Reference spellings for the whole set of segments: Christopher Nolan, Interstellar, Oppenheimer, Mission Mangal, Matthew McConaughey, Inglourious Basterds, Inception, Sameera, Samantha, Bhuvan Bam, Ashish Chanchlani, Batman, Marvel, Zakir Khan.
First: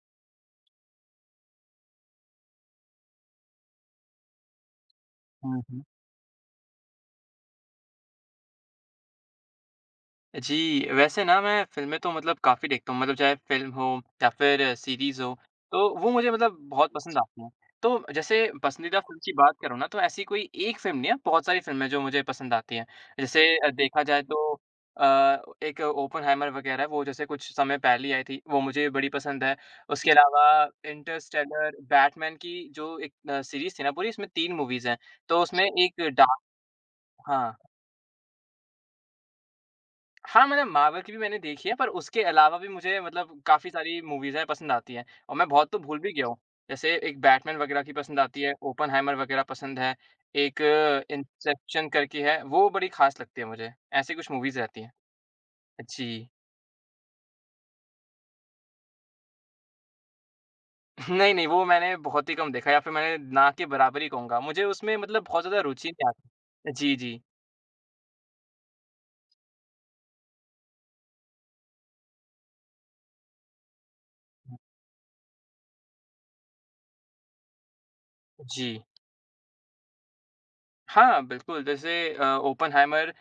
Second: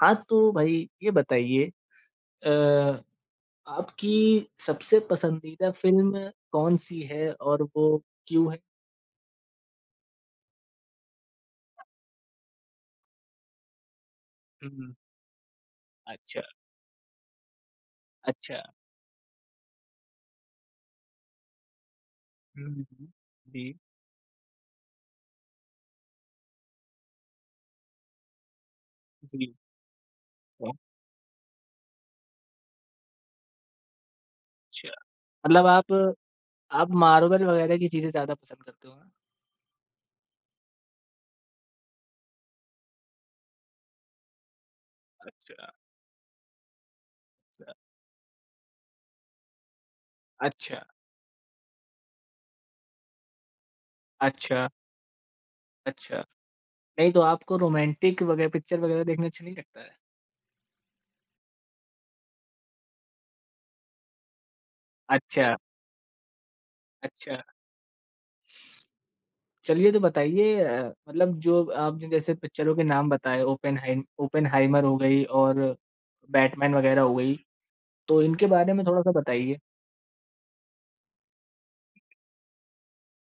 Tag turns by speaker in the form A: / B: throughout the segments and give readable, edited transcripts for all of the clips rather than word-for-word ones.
A: हाँ, तो भाई ये बताइए, अ, आपकी सबसे
B: हुँ,
A: पसंदीदा
B: हुँ।
A: फ़िल्म कौन-सी है और वो क्यों है?
B: जी, वैसे ना मैं फ़िल्में तो मतलब काफ़ी देखता हूँ, मतलब चाहे फ़िल्म हो या फिर
A: हुँ,
B: सीरीज़ हो, तो वो मुझे
A: अच्छा,
B: मतलब बहुत पसंद आती हैं। तो जैसे
A: अच्छा।
B: पसंदीदा फ़िल्म की बात करूँ ना, तो ऐसी कोई एक फ़िल्म नहीं है, बहुत सारी फ़िल्में जो मुझे पसंद
A: हुँ,
B: आती हैं।
A: हुँ।
B: जैसे
A: जी,
B: देखा जाए तो अ, एक ओपेनहाइमर वगैरह है, वो जैसे कुछ समय पहले ही आई थी, वो मुझे बड़ी पसंद
A: जी।
B: है। उसके अलावा इंटरस्टेलर, बैटमैन की जो एक सीरीज़ थी ना पूरी, इसमें 3 मूवीज़
A: अच्छा।
B: हैं। तो उसमें
A: मतलब आप
B: एक डार्क
A: आप मार्वल
B: हाँ।
A: वगैरह की चीज़ें ज़्यादा पसंद करते हो ना?
B: हाँ, मतलब मार्वल की भी मैंने देखी है, पर उसके अलावा भी मुझे मतलब काफ़ी सारी मूवीज़ हैं पसंद आती हैं और मैं
A: अच्छा,
B: बहुत तो भूल भी गया हूँ। जैसे एक बैटमैन
A: अच्छा।
B: वगैरह की पसंद आती है, ओपेनहाइमर वगैरह पसंद है, एक
A: अच्छा,
B: इंसेप्शन करके है, वो बड़ी ख़ास लगती है मुझे। ऐसी कुछ मूवीज़
A: अच्छा,
B: रहती हैं।
A: अच्छा।
B: जी।
A: नहीं तो आपको रोमांटिक वगैरह पिक्चर वगैरह देखना अच्छा नहीं लगता है?
B: नहीं, नहीं, वो मैंने बहुत ही कम देखा है या फिर मैंने ना के बराबर ही कहूँगा। मुझे उसमें मतलब बहुत
A: अच्छा,
B: ज़्यादा रुचि नहीं आती। जी, जी।
A: अच्छा। चलिए तो बताइए, मतलब जो आप ज जैसे पिक्चरों के नाम बताए, ओपेनहाइमर हो गई और बैटमैन वगैरह हो गई, तो इनके बारे
B: जी।
A: में थोड़ा-सा बताइए?
B: हाँ, बिल्कुल, जैसे ओपेनहाइमर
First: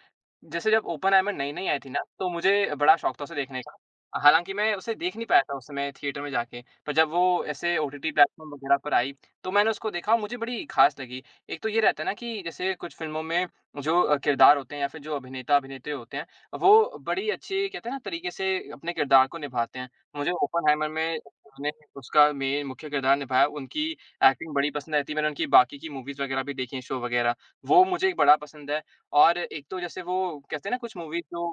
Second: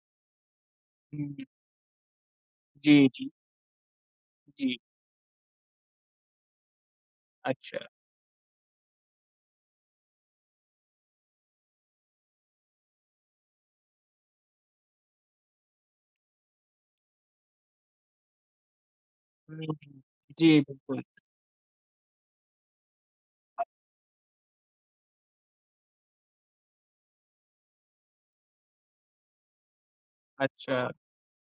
B: जैसे जब ओपेनहाइमर
A: हुँ।
B: नई-नई आई थी ना, तो मुझे
A: जी,
B: बड़ा शौक था
A: जी,
B: उसे देखने का। हालाँकि मैं
A: जी।
B: उसे देख नहीं पाया था उस समय थिएटर में जाके, पर जब वो ऐसे
A: अच्छा।
B: ओटीटी प्लेटफ़ॉर्म वगैरह पर आई, तो मैंने उसको देखा और मुझे बड़ी ख़ास लगी। एक तो ये रहता है ना कि जैसे कुछ फ़िल्मों में जो किरदार होते हैं या फिर जो अभिनेता-अभिनेत्री होते हैं, वो बड़ी अच्छी कहते हैं ना तरीके से अपने किरदार को
A: हुँ,
B: निभाते हैं।
A: हुँ।
B: मुझे
A: जी,
B: ओपेनहाइमर
A: बिल्कुल।
B: में उन्होंने उसका मेन मुख्य किरदार निभाया, उनकी एक्टिंग बड़ी पसंद आई थी। मैंने उनकी बाकी की मूवीज़ वगैरह भी देखी हैं, शो वगैरह। वो मुझे बड़ा पसंद है और एक तो जैसे वो कहते हैं ना
A: अच्छा।
B: कुछ मूवी जो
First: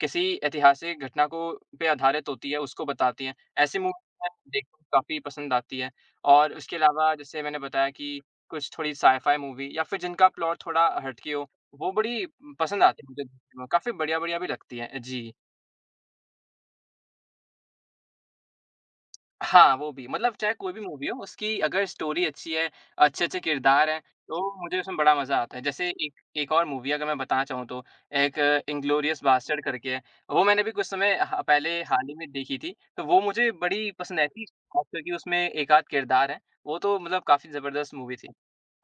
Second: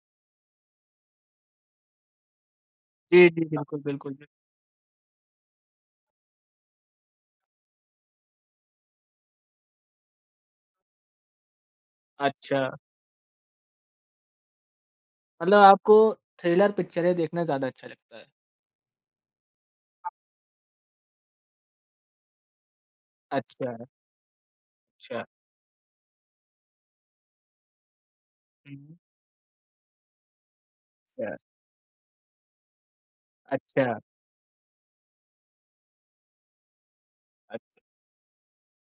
B: किसी ऐतिहासिक घटना को पे आधारित होती है, उसको बताती
A: जी,
B: हैं।
A: जी,
B: ऐसी
A: बिल्कुल, बिल्कुल। बिल
B: मूवी देखना काफ़ी पसंद आती है और उसके अलावा जैसे मैंने बताया कि कुछ थोड़ी साइ-फाई मूवी या फिर जिनका प्लॉट थोड़ा हटके हो, वो बड़ी
A: अच्छा,
B: पसंद आती है मुझे देखने में, काफ़ी बढ़िया-बढ़िया भी लगती हैं। जी।
A: मतलब आपको थ्रिलर पिक्चरें देखना ज़्यादा अच्छा लगता है?
B: हाँ, वो भी मतलब चाहे कोई भी मूवी हो, उसकी अगर स्टोरी अच्छी है, अच्छे-अच्छे
A: अच्छा,
B: किरदार हैं, तो मुझे उसमें बड़ा
A: अच्छा।
B: मज़ा आता है। जैसे एक एक और मूवी अगर मैं बताना चाहूँ तो एक
A: हुँ।
B: इंग्लोरियस बास्टर्ड करके है, वो मैंने भी कुछ समय
A: अच्छा,
B: ह पहले हाल ही में देखी थी, तो वो मुझे बड़ी
A: अच्छा,
B: पसंद आई थी, खास करके उसमें एक आध किरदार हैं, वो तो मतलब काफ़ी
A: अच्छा।
B: ज़बरदस्त मूवी थी।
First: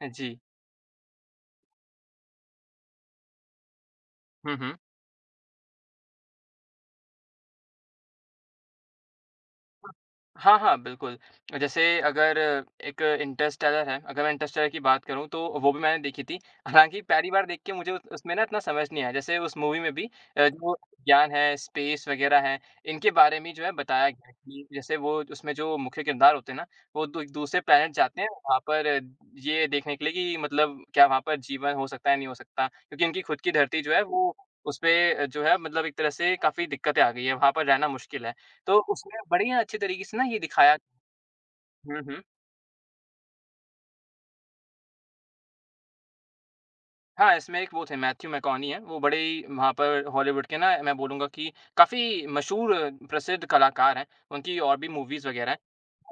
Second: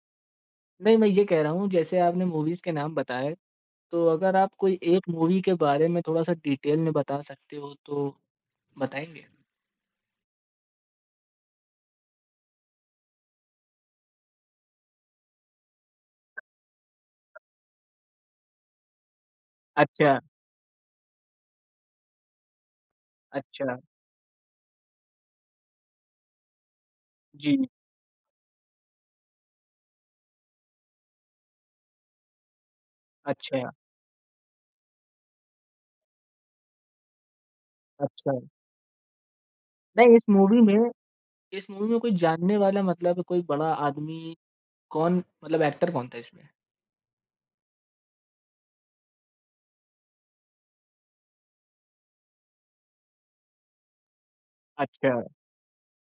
B: जी।
A: नहीं, मैं ये कह रहा हूँ जैसे आपने मूवीज़ के नाम बताए, तो अगर
B: हुँ,
A: आप
B: हुँ।
A: कोई एक मूवी के बारे में थोड़ा-सा डिटेल में बता सकते हो तो बताएँगे?
B: हाँ, हाँ, बिल्कुल। जैसे अगर एक इंटरस्टेलर है, अगर मैं इंटरस्टेलर की बात करूँ तो वो भी मैंने देखी थी। हालाँकि पहली बार देख के मुझे उस उसमें ना इतना समझ नहीं आया। जैसे उस मूवी में भी
A: अच्छा,
B: जो ज्ञान है, स्पेस वग़ैरह है, इनके बारे में जो है
A: अच्छा।
B: बताया गया है कि जैसे वो उसमें जो मुख्य किरदार होते हैं ना, वो दू
A: जी,
B: दूसरे प्लैनेट जाते हैं वहाँ पर ये देखने के लिए कि मतलब क्या वहाँ पर जीवन हो सकता है, नहीं हो सकता। क्योंकि इनकी खुद की
A: अच्छा,
B: धरती जो है वो उसपे जो है मतलब एक तरह से काफ़ी दिक्कतें आ गई हैं, वहाँ पर रहना मुश्किल है।
A: अच्छा।
B: तो उसमें बढ़िया अच्छे तरीके
A: नहीं,
B: से ना ये दिखाया
A: इस मूवी
B: हुँ,
A: में कोई
B: हुँ।
A: जानने वाला मतलब कोई बड़ा आदमी, कौन मतलब एक्टर कौन था इसमें?
B: हाँ, इसमें एक वो थे मैथ्यू मैकॉनी हैं, वो बड़े ही वहाँ पर हॉलीवुड के ना मैं बोलूँगा कि काफ़ी मशहूर प्रसिद्ध कलाकार हैं, उनकी और भी
A: अच्छा,
B: मूवीज़ वग़ैरह हैं।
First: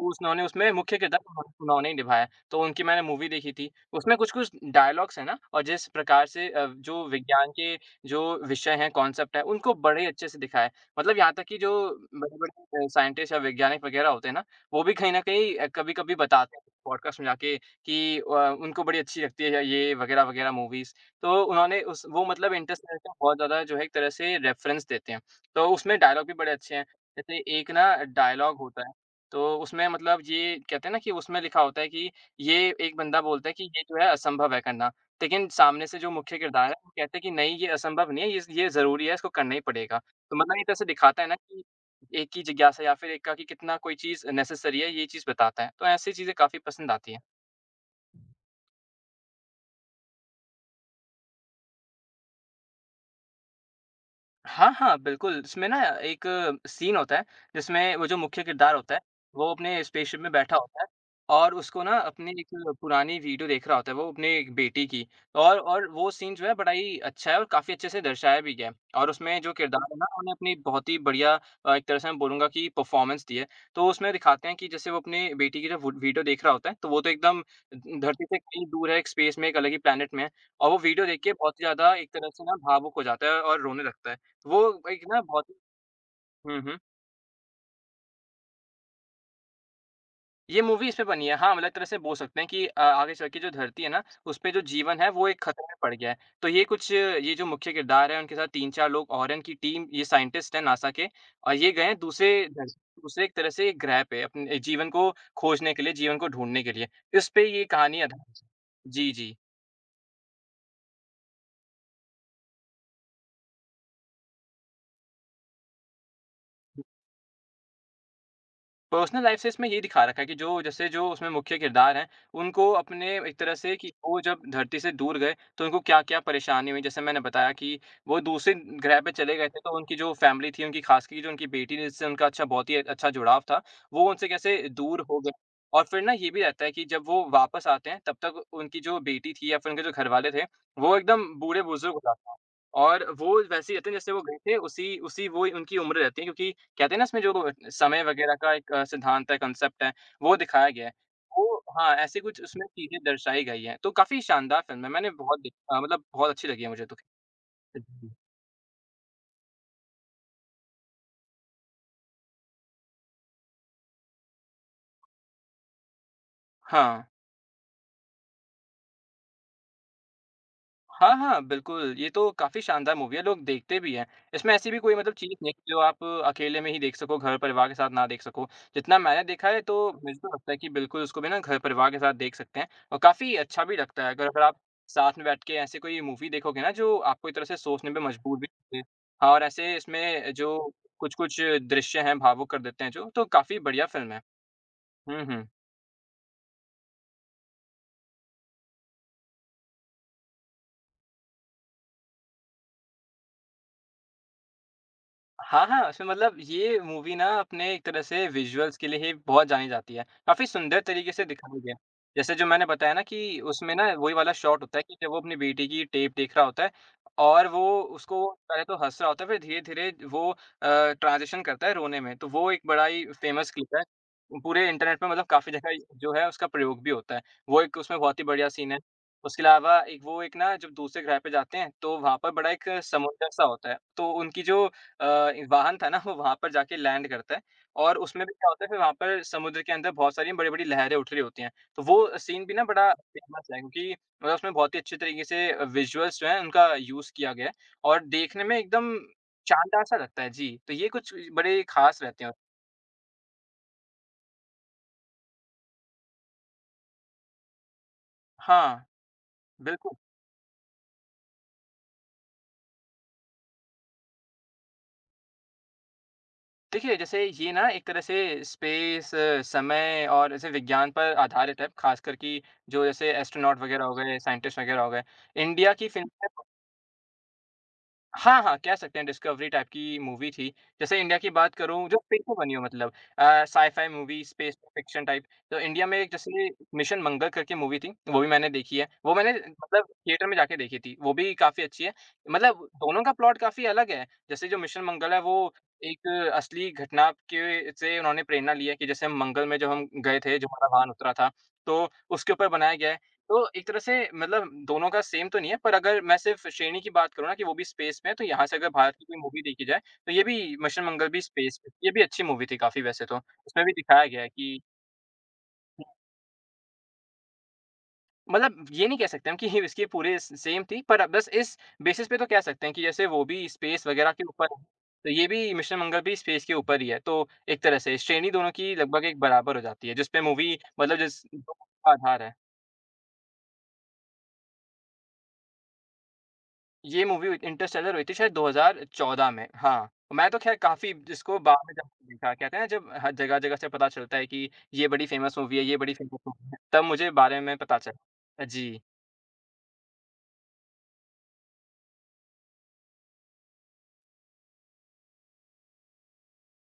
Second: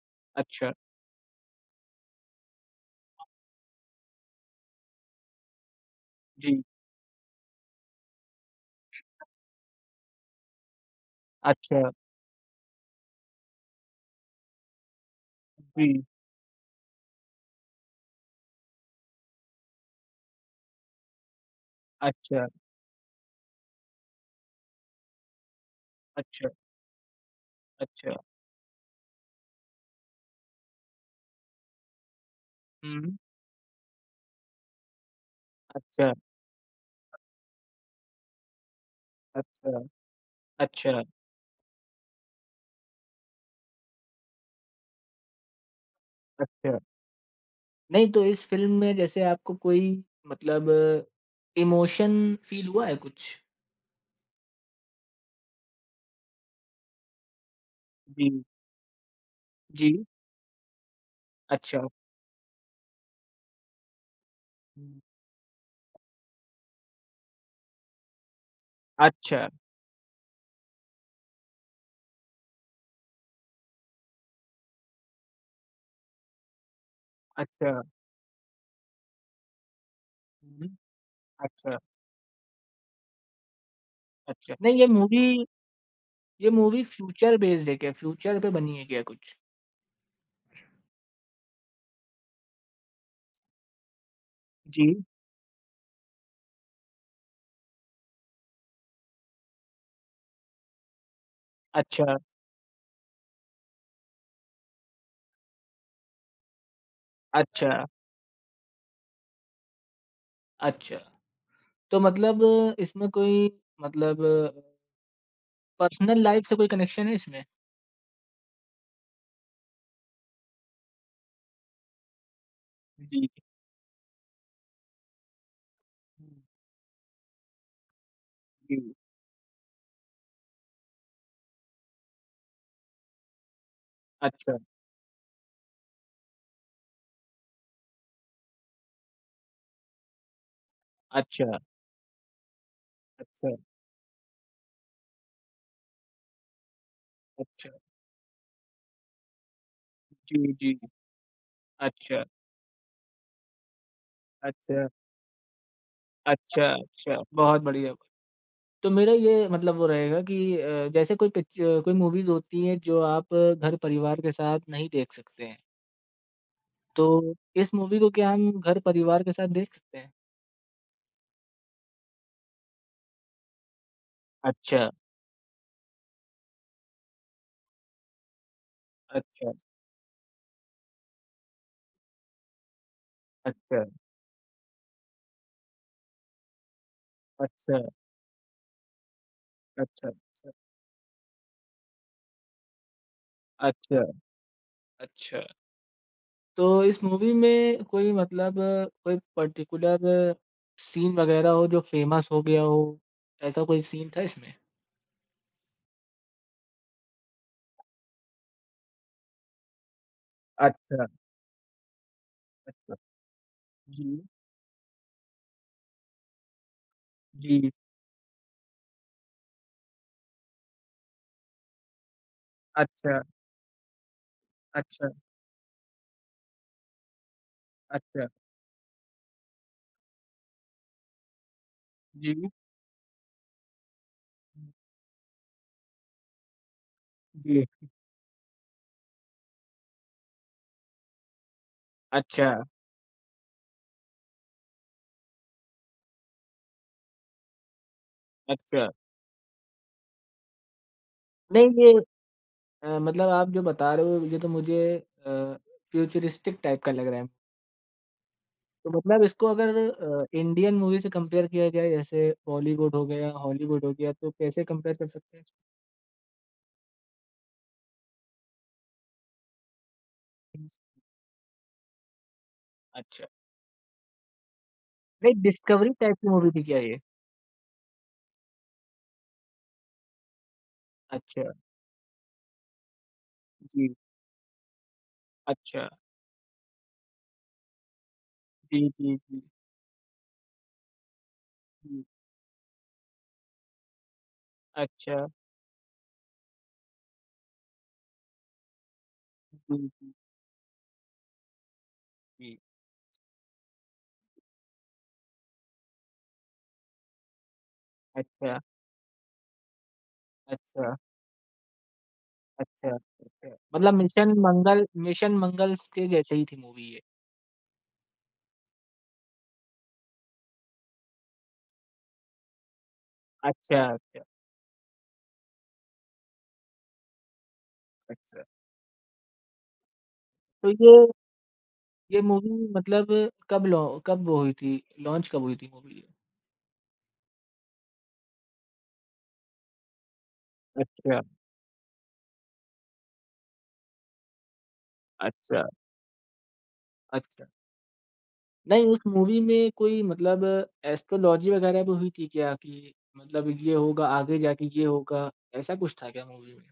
B: उन्होंने उसमें
A: अच्छा।
B: मुख्य किरदार उन्होंने उन्होंने ही निभाया है, तो उनकी मैंने मूवी देखी थी। उसमें कुछ-कुछ डायलॉग्स हैं ना और जिस प्रकार से
A: जी,
B: जो विज्ञान के जो विषय हैं, कॉन्सेप्ट हैं, उनको बड़े अच्छे से दिखाया है। मतलब यहाँ तक कि जो
A: अच्छा,
B: बड़े-बड़े साइंटिस्ट या वैज्ञानिक वग़ैरह होते हैं ना, वो भी कहीं न कहीं
A: जी,
B: कभी-कभी बताते हैं पॉडकास्ट में जाके कि उनको बड़ी अच्छी लगती है या ये वग़ैरह-वग़ैरह मूवीज़। तो उन्होंने उस वो
A: अच्छा,
B: मतलब इंटरस्टेलर का बहुत ज़्यादा जो है एक तरह से रेफ़रेंस देते हैं। तो उसमें डायलॉग भी
A: अच्छा,
B: बड़े अच्छे हैं। जैसे एक ना
A: अच्छा।
B: डायलॉग होता है, तो उसमें मतलब ये कहते हैं ना कि उसमें लिखा होता है कि ये एक
A: हुँ,
B: बंदा बोलता है कि ये जो है असंभव है करना। लेकिन सामने से जो
A: अच्छा,
B: मुख्य किरदार है वो कहते हैं कि नहीं ये असंभव नहीं है, ये ज़रूरी है, इसको करना ही
A: अच्छा,
B: पड़ेगा। तो मतलब एक तरह से
A: अच्छा,
B: दिखाता है ना कि एक की जिज्ञासा या फिर एक का कि कितना कोई चीज़ नेसेसरी है, ये चीज़ बताता है। तो ऐसी चीज़ें काफ़ी
A: अच्छा।
B: पसंद आती हैं।
A: नहीं, तो इस फ़िल्म में जैसे आपको कोई मतलब इमोशन फ़ील हुआ है कुछ?
B: हाँ, हाँ, बिल्कुल। इसमें ना एक सीन होता है, जिसमें वो जो मुख्य
A: जी।
B: किरदार होता है, वो अपने
A: जी,
B: स्पेसशिप में बैठा होता है और उसको
A: अच्छा।
B: ना अपनी एक पुरानी वीडियो देख रहा होता है वो अपनी एक बेटी
A: हम्म,
B: की और वो सीन जो है बड़ा ही अच्छा है और काफ़ी अच्छे से दर्शाया भी गया है और उसमें
A: अच्छा,
B: जो किरदार है ना, उन्होंने अपनी बहुत ही बढ़िया एक तरह से मैं बोलूँगा कि परफ़ॉर्मेंस दी है। तो उसमें दिखाते हैं कि जैसे वो अपनी बेटी की जब वो वीडियो देख रहा होता है, तो वो तो एकदम
A: अच्छा।
B: ध धरती से कहीं दूर है, एक स्पेस में, एक अलग ही प्लैनेट में है
A: हुँ,
B: और वो वीडियो देख के बहुत ही
A: अच्छा,
B: ज़्यादा एक तरह से ना भावुक हो जाता है और रोने लगता है।
A: अच्छा।
B: वो
A: नहीं,
B: एक ना बहुत
A: ये
B: हुँ, हुँ।
A: मूवी फ्यूचर बेस्ड है क्या? फ्यूचर पे बनी है क्या कुछ?
B: ये मूवी इस पे बनी है। हाँ, मतलब एक तरह से बोल सकते हैं कि आगे चल के जो धरती है ना, उसपे जो जीवन
A: जी,
B: है वो एक खतरे में पड़ गया है। तो ये कुछ ये जो मुख्य किरदार है उनके साथ 3-4 लोग और हैं इनकी टीम ये साइंटिस्ट हैं नासा के और ये गए हैं
A: अच्छा,
B: दूसरे धर दूसरे एक तरह से ग्रह पे अपने जीवन को खोजने के लिए, जीवन को ढूँढने के लिए। इस पे ये
A: अच्छा,
B: कहानी आधारित है। जी, जी।
A: अच्छा। तो मतलब, इसमें कोई मतलब पर्सनल लाइफ़ से कोई कनेक्शन है इसमें?
B: पर्सनल लाइफ से इसमें ये दिखा रखा है कि जो जैसे जो उसमें मुख्य किरदार हैं, उनको अपने
A: जी।
B: एक तरह से कि वो जब धरती से दूर गए, तो उनको क्या-क्या
A: हम्म,
B: परेशानी हुई। जैसे मैंने बताया कि वो दूसरे
A: जी,
B: ग्रह पे चले गए थे, तो उनकी जो फ़ैमिली थी, उनकी ख़ास करके जो उनकी बेटी थी, जिससे उनका अच्छा बहुत ही अच्छा जुड़ाव था, वो उनसे कैसे
A: अच्छा,
B: दूर हो गए। और फिर ना ये भी रहता है कि जब वो वापस आते हैं, तब तक उनकी जो बेटी थी या फिर उनके जो घरवाले थे, वो एकदम
A: अच्छा,
B: बूढ़े-बुज़ुर्ग हो जाते हैं। और वो
A: अच्छा,
B: वैसे ही रहते हैं जैसे वो गए थे, उसी उसी वो उनकी उम्र रहती है क्योंकि कहते हैं ना इसमें जो
A: अच्छा।
B: समय वगैरह का एक सिद्धांत है, कॉन्सेप्ट है, वो
A: जी,
B: दिखाया
A: जी,
B: गया है। वो हाँ, ऐसी
A: अच्छा,
B: कुछ उसमें चीज़ें दर्शाई गई हैं, तो काफ़ी शानदार फ़िल्म
A: अच्छा,
B: है। मैंने बहुत देखी मतलब बहुत अच्छी लगी
A: अच्छा,
B: है मुझे तो।
A: अच्छा। बहुत बढ़िया।
B: जी।
A: तो मेरा ये मतलब वो रहेगा कि जैसे कोई पिक्च कोई मूवीज़ होती हैं जो आप घर परिवार के साथ नहीं देख सकते हैं,
B: हाँ।
A: तो इस मूवी को क्या हम घर परिवार के साथ देख सकते हैं?
B: हाँ, हाँ, बिल्कुल, ये तो काफ़ी शानदार मूवी है, लोग देखते भी हैं। इसमें ऐसी भी
A: अच्छा,
B: कोई मतलब चीज़ नहीं है जो आप अकेले में ही देख सको, घर-परिवार के साथ ना देख सको। जितना मैंने देखा
A: अच्छा,
B: है तो मुझे तो लगता है कि बिल्कुल उसको भी ना घर-परिवार के साथ देख सकते हैं और काफ़ी अच्छा भी
A: अच्छा,
B: लगता है अगर अगर आप साथ में बैठ के ऐसी कोई मूवी देखोगे ना जो आपको एक तरह से
A: अच्छा,
B: सोचने पे मजबूर भी करे। हाँ, और ऐसे
A: अच्छा, अच्छा,
B: इसमें जो कुछ-कुछ दृश्य हैं भावुक कर देते हैं जो, तो काफ़ी बढ़िया
A: अच्छा,
B: फ़िल्म है। हुँ,
A: अच्छा।
B: हुँ।
A: तो इस मूवी में कोई मतलब कोई पर्टिकुलर सीन वग़ैरह हो जो फ़ेमस हो गया हो, ऐसा कोई सीन था इसमें?
B: हाँ, हाँ, उसमें मतलब ये मूवी ना अपने एक तरह से विजुअल्स के लिए ही बहुत जानी जाती है। काफ़ी सुंदर
A: अच्छा,
B: तरीके से दिखाया गया है। जैसे जो मैंने बताया
A: अच्छा।
B: ना कि उसमें ना
A: जी,
B: वही वाला शॉट होता है कि जब वो अपनी बेटी की टेप देख रहा होता है और
A: जी।
B: वो उसको पहले तो हँस रहा होता है, फिर धीरे-धीरे वो ट्रांज़िशन करता है रोने में। तो वो एक बड़ा ही
A: अच्छा,
B: फ़ेमस क्लिप है। पूरे इंटरनेट पे
A: अच्छा,
B: मतलब काफ़ी जगह जो है उसका प्रयोग भी होता है। वो एक उसमें बहुत ही
A: अच्छा।
B: बढ़िया सीन है। उसके अलावा एक वो एक ना जब दूसरे ग्रह पे जाते हैं, तो वहाँ पर बड़ा
A: जी।
B: एक समुद्र-सा होता है। तो उनकी जो वाहन था ना वो वहाँ पर जाके लैंड करता है
A: जी।
B: और उसमें भी क्या होता है फिर वहाँ पर समुद्र के अंदर बहुत सारी बड़ी-बड़ी लहरें उठ रही होती हैं। तो वो सीन
A: अच्छा,
B: भी ना बड़ा फेमस है क्योंकि मतलब उसमें बहुत ही अच्छे तरीके से विज़ुअल्स जो हैं उनका यूज़ किया गया है और देखने में
A: अच्छा।
B: एकदम शानदार-सा लगता है। जी, तो ये कुछ बड़े
A: नहीं
B: ख़ास रहते हैं।
A: मतलब आप जो बता रहे हो ये तो मुझे अ, फ्यूचरिस्टिक टाइप का लग रहा है।
B: हाँ,
A: तो मतलब इसको अगर,
B: बिल्कुल।
A: इंडियन मूवी से कंपेयर किया जाए, जैसे बॉलीवुड हो गया, हॉलीवुड हो गया, तो कैसे कंपेयर कर सकते हैं इसको?
B: देखिए, जैसे ये ना एक तरह से स्पेस, समय और जैसे
A: Yes.
B: विज्ञान पर आधारित है, ख़ासकर कि जो जैसे
A: अच्छा,
B: एस्ट्रोनॉट वग़ैरह हो गए, साइंटिस्ट वग़ैरह हो गए।
A: नहीं
B: इंडिया की
A: डिस्कवरी टाइप
B: फ़िल्में
A: की मूवी थी क्या ये?
B: हाँ, हाँ, कह सकते हैं डिस्कवरी टाइप की मूवी थी। जैसे इंडिया की
A: अच्छा,
B: बात करूँ जो फिर से बनी हो मतलब साइ-फाई
A: जी।
B: Movie space fiction type. तो इंडिया
A: अच्छा,
B: में एक जैसे मिशन मंगल करके मूवी थी, वो भी मैंने देखी है।
A: जी,
B: वो
A: जी,
B: मैंने
A: जी,
B: मतलब थिएटर में जाके देखी थी, वो भी काफ़ी अच्छी है।
A: जी।
B: मतलब दोनों का प्लॉट काफ़ी अलग है। जैसे जो मिशन मंगल है
A: अच्छा,
B: वो एक असली घटना के से उन्होंने प्रेरणा ली है कि जैसे हम मंगल में जब
A: जी,
B: हम
A: जी,
B: गए थे, जो हमारा वाहन उतरा था, तो उसके ऊपर
A: जी।
B: बनाया गया है। तो एक तरह से मतलब दोनों का सेम तो नहीं है, पर अगर मैं सिर्फ़ श्रेणी की बात करूँ ना कि वो भी स्पेस में है, तो यहाँ से
A: अच्छा,
B: अगर भारत की कोई मूवी देखी जाए, तो ये भी मिशन
A: अच्छा,
B: मंगल भी स्पेस में ये भी अच्छी मूवी थी काफ़ी
A: अच्छा,
B: वैसे तो।
A: अच्छा।
B: उसमें भी
A: मतलब
B: दिखाया गया है कि
A: मिशन मंगल्स के जैसे ही थी मूवी ये।
B: मतलब ये नहीं कह सकते हम कि ये इसकी पूरी स सेम थी, पर बस इस बेसिस पे तो कह सकते हैं कि जैसे वो भी
A: अच्छा,
B: स्पेस वग़ैरह
A: अच्छा,
B: के ऊपर है, तो ये भी मिशन मंगल भी स्पेस के ऊपर ही है। तो एक तरह से श्रेणी
A: अच्छा।
B: दोनों की लगभग एक बराबर हो जाती है, जिसपे मूवी
A: तो
B: मतलब जिस
A: ये
B: आधार है।
A: मूवी मतलब कब लॉ कब वो हुई थी, लॉन्च कब हुई थी मूवी ये?
B: ये मूवी हुई इंटरस्टेलर हुई थी शायद 2014 में। हाँ, मैं तो ख़ैर काफ़ी
A: अच्छा,
B: इसको बाद में जाके देखा। कहते हैं ना जब ह जगह-जगह से पता चलता है कि ये बड़ी फ़ेमस मूवी है,
A: अच्छा,
B: ये बड़ी फ़ेमस मूवी है, तब मुझे बारे
A: अच्छा।
B: में पता चला। जी।
A: नहीं, उस मूवी में कोई मतलब एस्ट्रोलॉजी वगैरह भी हुई थी क्या कि मतलब ये होगा, आगे जाके ये होगा, ऐसा कुछ था क्या मूवी में?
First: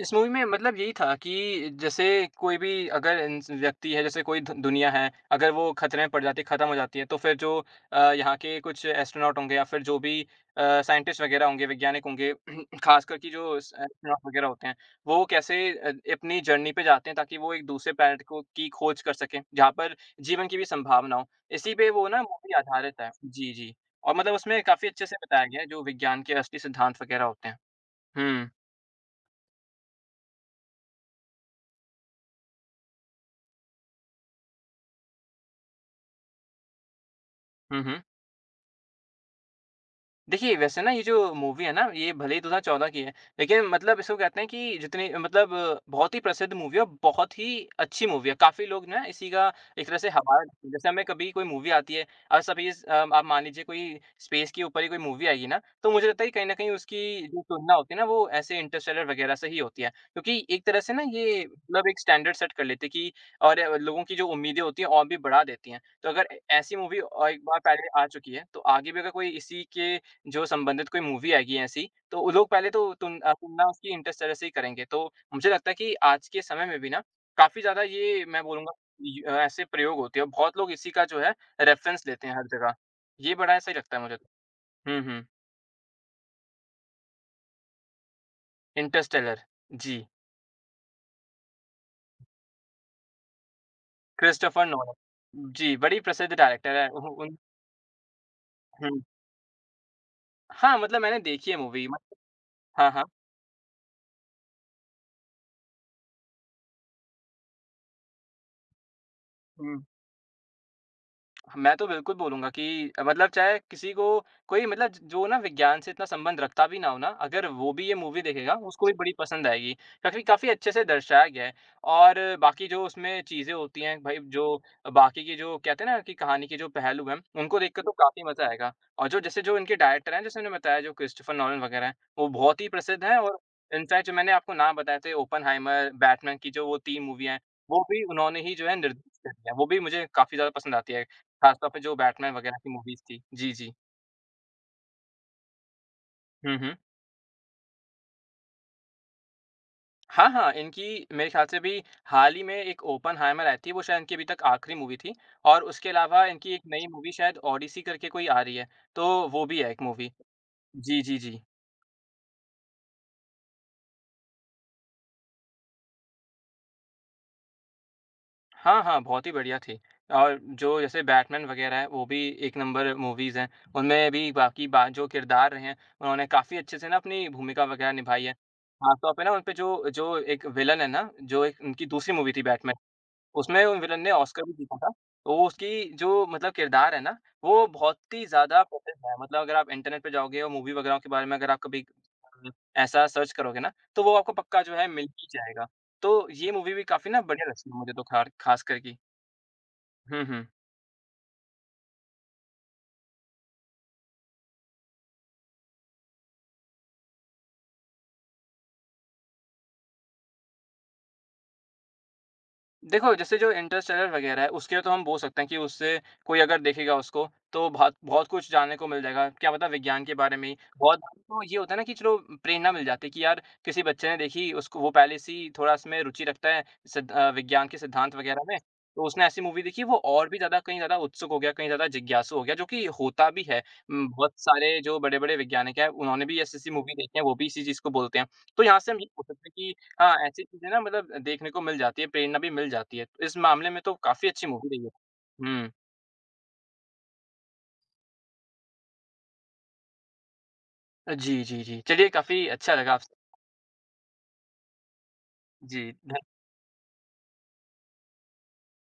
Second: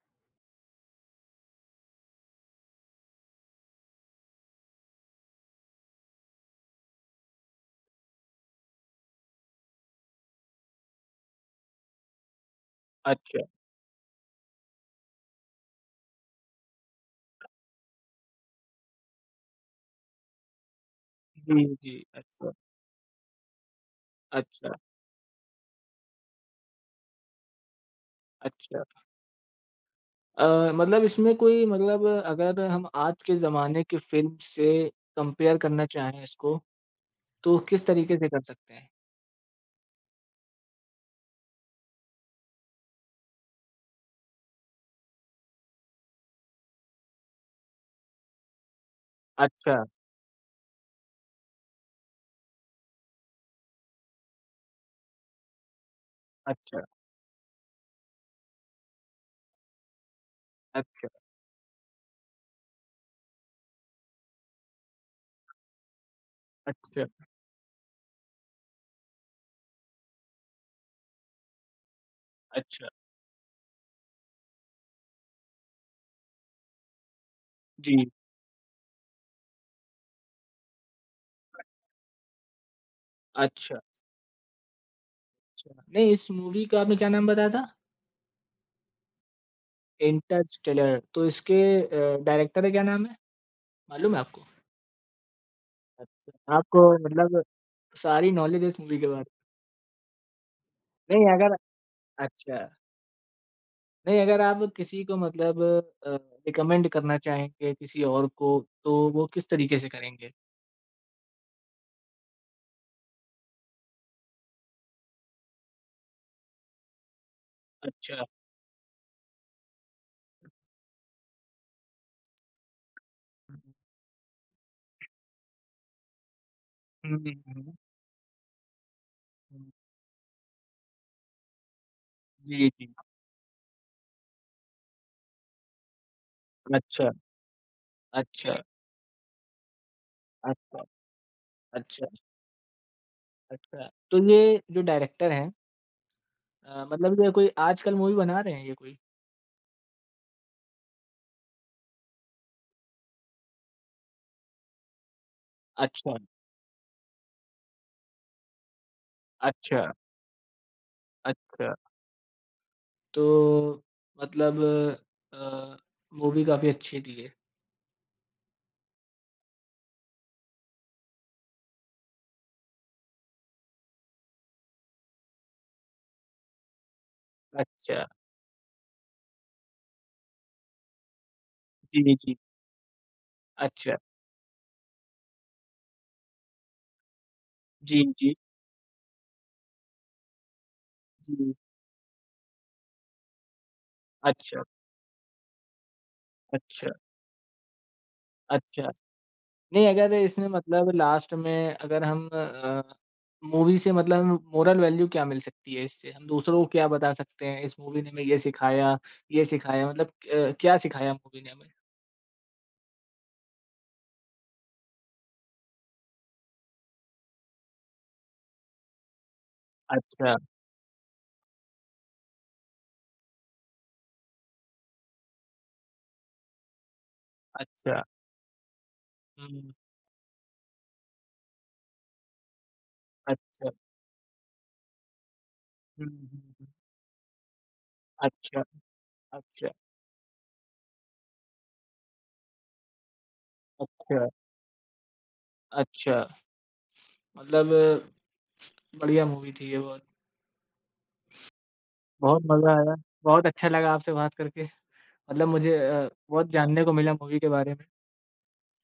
B: इस मूवी में मतलब यही था कि जैसे कोई भी अगर इंस व्यक्ति है, जैसे कोई धु दुनिया है, अगर वो खतरे में पड़ जाती है, खत्म हो जाती है, तो फिर जो यहाँ के कुछ एस्ट्रोनॉट होंगे या फिर जो भी साइंटिस्ट वगैरह होंगे, वैज्ञानिक होंगे, खासकर कि
A: अच्छा।
B: जो स एस्ट्रोनॉट वगैरह होते हैं, वो कैसे अपनी जर्नी पे जाते हैं ताकि वो एक दूसरे प्लैनेट को की खोज कर सकें, जहाँ पर जीवन की भी संभावना हो।
A: जी,
B: इसी पे
A: जी।
B: वो ना मूवी
A: अच्छा,
B: आधारित है। जी, जी। और मतलब उसमें
A: अच्छा,
B: काफ़ी अच्छे से बताया गया है, जो विज्ञान के असली सिद्धांत वगैरह होते हैं। हुँ।
A: अच्छा। मतलब इसमें कोई मतलब अगर हम आज के ज़माने की फ़िल्म से कंपेयर करना चाहें इसको, तो
B: हुँ,
A: किस
B: हुँ।
A: तरीके से कर सकते हैं?
B: देखिए, वैसे ना ये जो मूवी है ना, ये भले ही 2014 की है, लेकिन मतलब इसको कहते हैं कि जितनी मतलब बहुत ही प्रसिद्ध मूवी है और बहुत ही अच्छी मूवी है। काफ़ी लोग ना इसी का
A: अच्छा,
B: एक तरह से हवा जैसे हमें कभी कोई मूवी आती है और आप मान लीजिए कोई स्पेस के ऊपर ही कोई मूवी आएगी ना, तो मुझे लगता है कि कहीं न कहीं
A: अच्छा।
B: उसकी जो तुलना होती है ना, वो ऐसे इंटरस्टेलर वगैरह से ही होती है। क्योंकि एक तरह से ना
A: अच्छा,
B: ये मतलब एक स्टैंडर्ड सेट कर लेती है कि और लोगों की जो उम्मीदें होती हैं और भी बढ़ा देती हैं। तो अगर ऐसी मूवी
A: अच्छा,
B: एक बार पहले आ चुकी है, तो आगे भी अगर कोई इसी के जो संबंधित कोई मूवी आएगी ऐसी, तो वो लोग पहले
A: अच्छा।
B: तुलना उसकी इंटरस्टेलर से ही करेंगे। तो मुझे लगता है कि आज के समय में भी ना काफ़ी ज़्यादा
A: जी,
B: ये मैं बोलूँगा ऐसे प्रयोग होते हैं और बहुत लोग इसी का जो है रेफ़रेंस लेते हैं हर जगह। ये बड़ा सही
A: अच्छा,
B: लगता है मुझे तो। हुँ, हुँ।
A: अच्छा। नहीं, इस मूवी का आपने क्या नाम बताया था?
B: इंटरस्टेलर जी।
A: इंटरस्टेलर। तो इसके, डायरेक्टर का क्या नाम है? मालूम है आपको?
B: क्रिस्टोफर नोलन जी, बड़ी प्रसिद्ध
A: अच्छा,
B: डायरेक्टर
A: आपको
B: है। उह उन
A: मतलब सारी नॉलेज है इस मूवी
B: हुँ।
A: के बारे में।
B: हाँ, मतलब मैंने
A: नहीं
B: देखी है
A: अगर
B: मूवी मत
A: अच्छा,
B: हाँ, हाँ।
A: नहीं अगर आप किसी को मतलब, रिकमेंड करना चाहेंगे किसी और को, तो वो किस तरीके
B: हुँ।
A: से करेंगे?
B: मैं तो बिल्कुल बोलूँगा कि मतलब चाहे किसी को कोई मतलब ज जो ना विज्ञान से इतना संबंध रखता भी ना हो ना, अगर वो भी ये मूवी
A: अच्छा।
B: देखेगा, उसको भी बड़ी पसंद आएगी। काफ़ी काफ़ी अच्छे से दर्शाया गया है और बाकी जो उसमें चीज़ें होती हैं भाई जो बाकी की जो कहते हैं ना कि कहानी के जो पहलू हैं,
A: हुँ, हुँ,
B: उनको देख
A: हुँ,
B: के तो काफ़ी मज़ा आएगा। और जो जैसे जो
A: हुँ।
B: इनके डायरेक्टर हैं, जैसे मैंने बताया जो क्रिस्टोफर नॉलन वग़ैरह हैं, वो बहुत ही
A: जी, जी।
B: प्रसिद्ध हैं और इनफैक्ट जो मैंने आपको नाम बताए थे ओपेनहाइमर, बैटमैन की जो वो 3
A: अच्छा,
B: मूवी हैं, वो भी उन्होंने ही
A: अच्छा,
B: जो है निर्देशित करी हैं। वो भी मुझे काफ़ी ज़्यादा पसंद
A: अच्छा,
B: आती है। ख़ासतौर पे जो
A: अच्छा,
B: बैटमैन वग़ैरह की मूवीज़ थी। जी, जी।
A: अच्छा। तो ये जो डायरेक्टर हैं,
B: हुँ, हुँ।
A: मतलब ये कोई आजकल मूवी बना रहे हैं ये कोई?
B: हाँ, हाँ, इनकी मेरे ख़्याल से भी हाल ही में एक ओपेनहाइमर आई थी, वो शायद इनकी अभी तक आखिरी मूवी थी और उसके
A: अच्छा,
B: अलावा इनकी एक नई मूवी शायद ओडिसी करके कोई आ रही है, तो वो भी है एक
A: अच्छा,
B: मूवी। जी, जी, जी।
A: अच्छा। तो मतलब, अ, मूवी काफ़ी अच्छी थी ये।
B: हाँ, हाँ, बहुत ही बढ़िया थी और जो जैसे बैटमैन वग़ैरह है, वो भी एक नंबर मूवीज़ हैं। उनमें भी बाकी बा जो किरदार रहे हैं, उन्होंने काफ़ी अच्छे से ना अपनी भूमिका वग़ैरह
A: अच्छा,
B: निभाई है। ख़ासतौर पे ना उनपे जो जो एक विलन है ना, जो एक उनकी दूसरी
A: जी,
B: मूवी
A: जी।
B: थी बैटमैन उसमें वो
A: अच्छा,
B: विलन ने ऑस्कर भी जीता था। तो उसकी जो मतलब किरदार है ना, वो बहुत
A: जी,
B: ही
A: जी,
B: ज़्यादा प्रसिद्ध है। मतलब अगर आप इंटरनेट पे जाओगे और मूवी वगैरह के बारे में अगर
A: जी।
B: आप कभी ऐसा सर्च करोगे ना, तो वो आपको पक्का
A: अच्छा,
B: जो है मिल ही जाएगा। तो ये मूवी भी
A: अच्छा,
B: काफ़ी ना बढ़िया लगती है मुझे तो खार ख़ास कर
A: अच्छा।
B: की।
A: नहीं अगर
B: हुँ, हुँ।
A: इसमें मतलब लास्ट में अगर हम मूवी से मतलब मोरल वैल्यू क्या मिल सकती है इससे? हम दूसरों को क्या बता सकते हैं इस मूवी ने हमें ये सिखाया मतलब, क्या सिखाया मूवी ने हमें?
B: देखो, जैसे जो इंटरस्टेलर वगैरह है, उसके लिए तो हम बोल सकते हैं कि उससे कोई अगर देखेगा उसको, तो बहुत बहुत कुछ जानने को मिल जाएगा। क्या पता विज्ञान के बारे
A: अच्छा,
B: में ही। बहुत बार तो ये होता है ना कि चलो प्रेरणा मिल जाती है कि यार किसी बच्चे ने देखी, उसको वो पहले से ही थोड़ा इसमें रुचि रखता है विज्ञान के
A: अच्छा।
B: सिद्धांत वगैरह में। तो उसने ऐसी मूवी
A: हुँ,
B: देखी, वो और भी ज़्यादा कहीं ज़्यादा उत्सुक हो गया, कहीं ज़्यादा जिज्ञासु हो गया, जो कि होता भी है।
A: अच्छा।
B: बहुत सारे जो बड़े-बड़े वैज्ञानिक हैं,
A: हुँ,
B: उन्होंने भी
A: हुँ, हुँ।
B: ऐसी-ऐसी मूवी देखी है, वो भी इसी चीज़ को बोलते हैं। तो
A: अच्छा,
B: यहाँ से हम ये बोल सकते हैं
A: अच्छा,
B: कि हाँ, ऐसी चीज़ें ना मतलब देखने को मिल जाती है, प्रेरणा भी मिल जाती है। तो इस मामले में तो
A: अच्छा,
B: काफ़ी अच्छी मूवी रही है। हुँ।
A: अच्छा। मतलब बढ़िया मूवी थी ये बहुत।
B: जी, जी, जी। चलिए
A: बहुत
B: काफ़ी
A: मज़ा
B: अच्छा लगा
A: आया।
B: आपसे
A: बहुत अच्छा लगा आपसे बात करके। मतलब मुझे,
B: जी।
A: बहुत जानने को मिला मूवी के बारे में।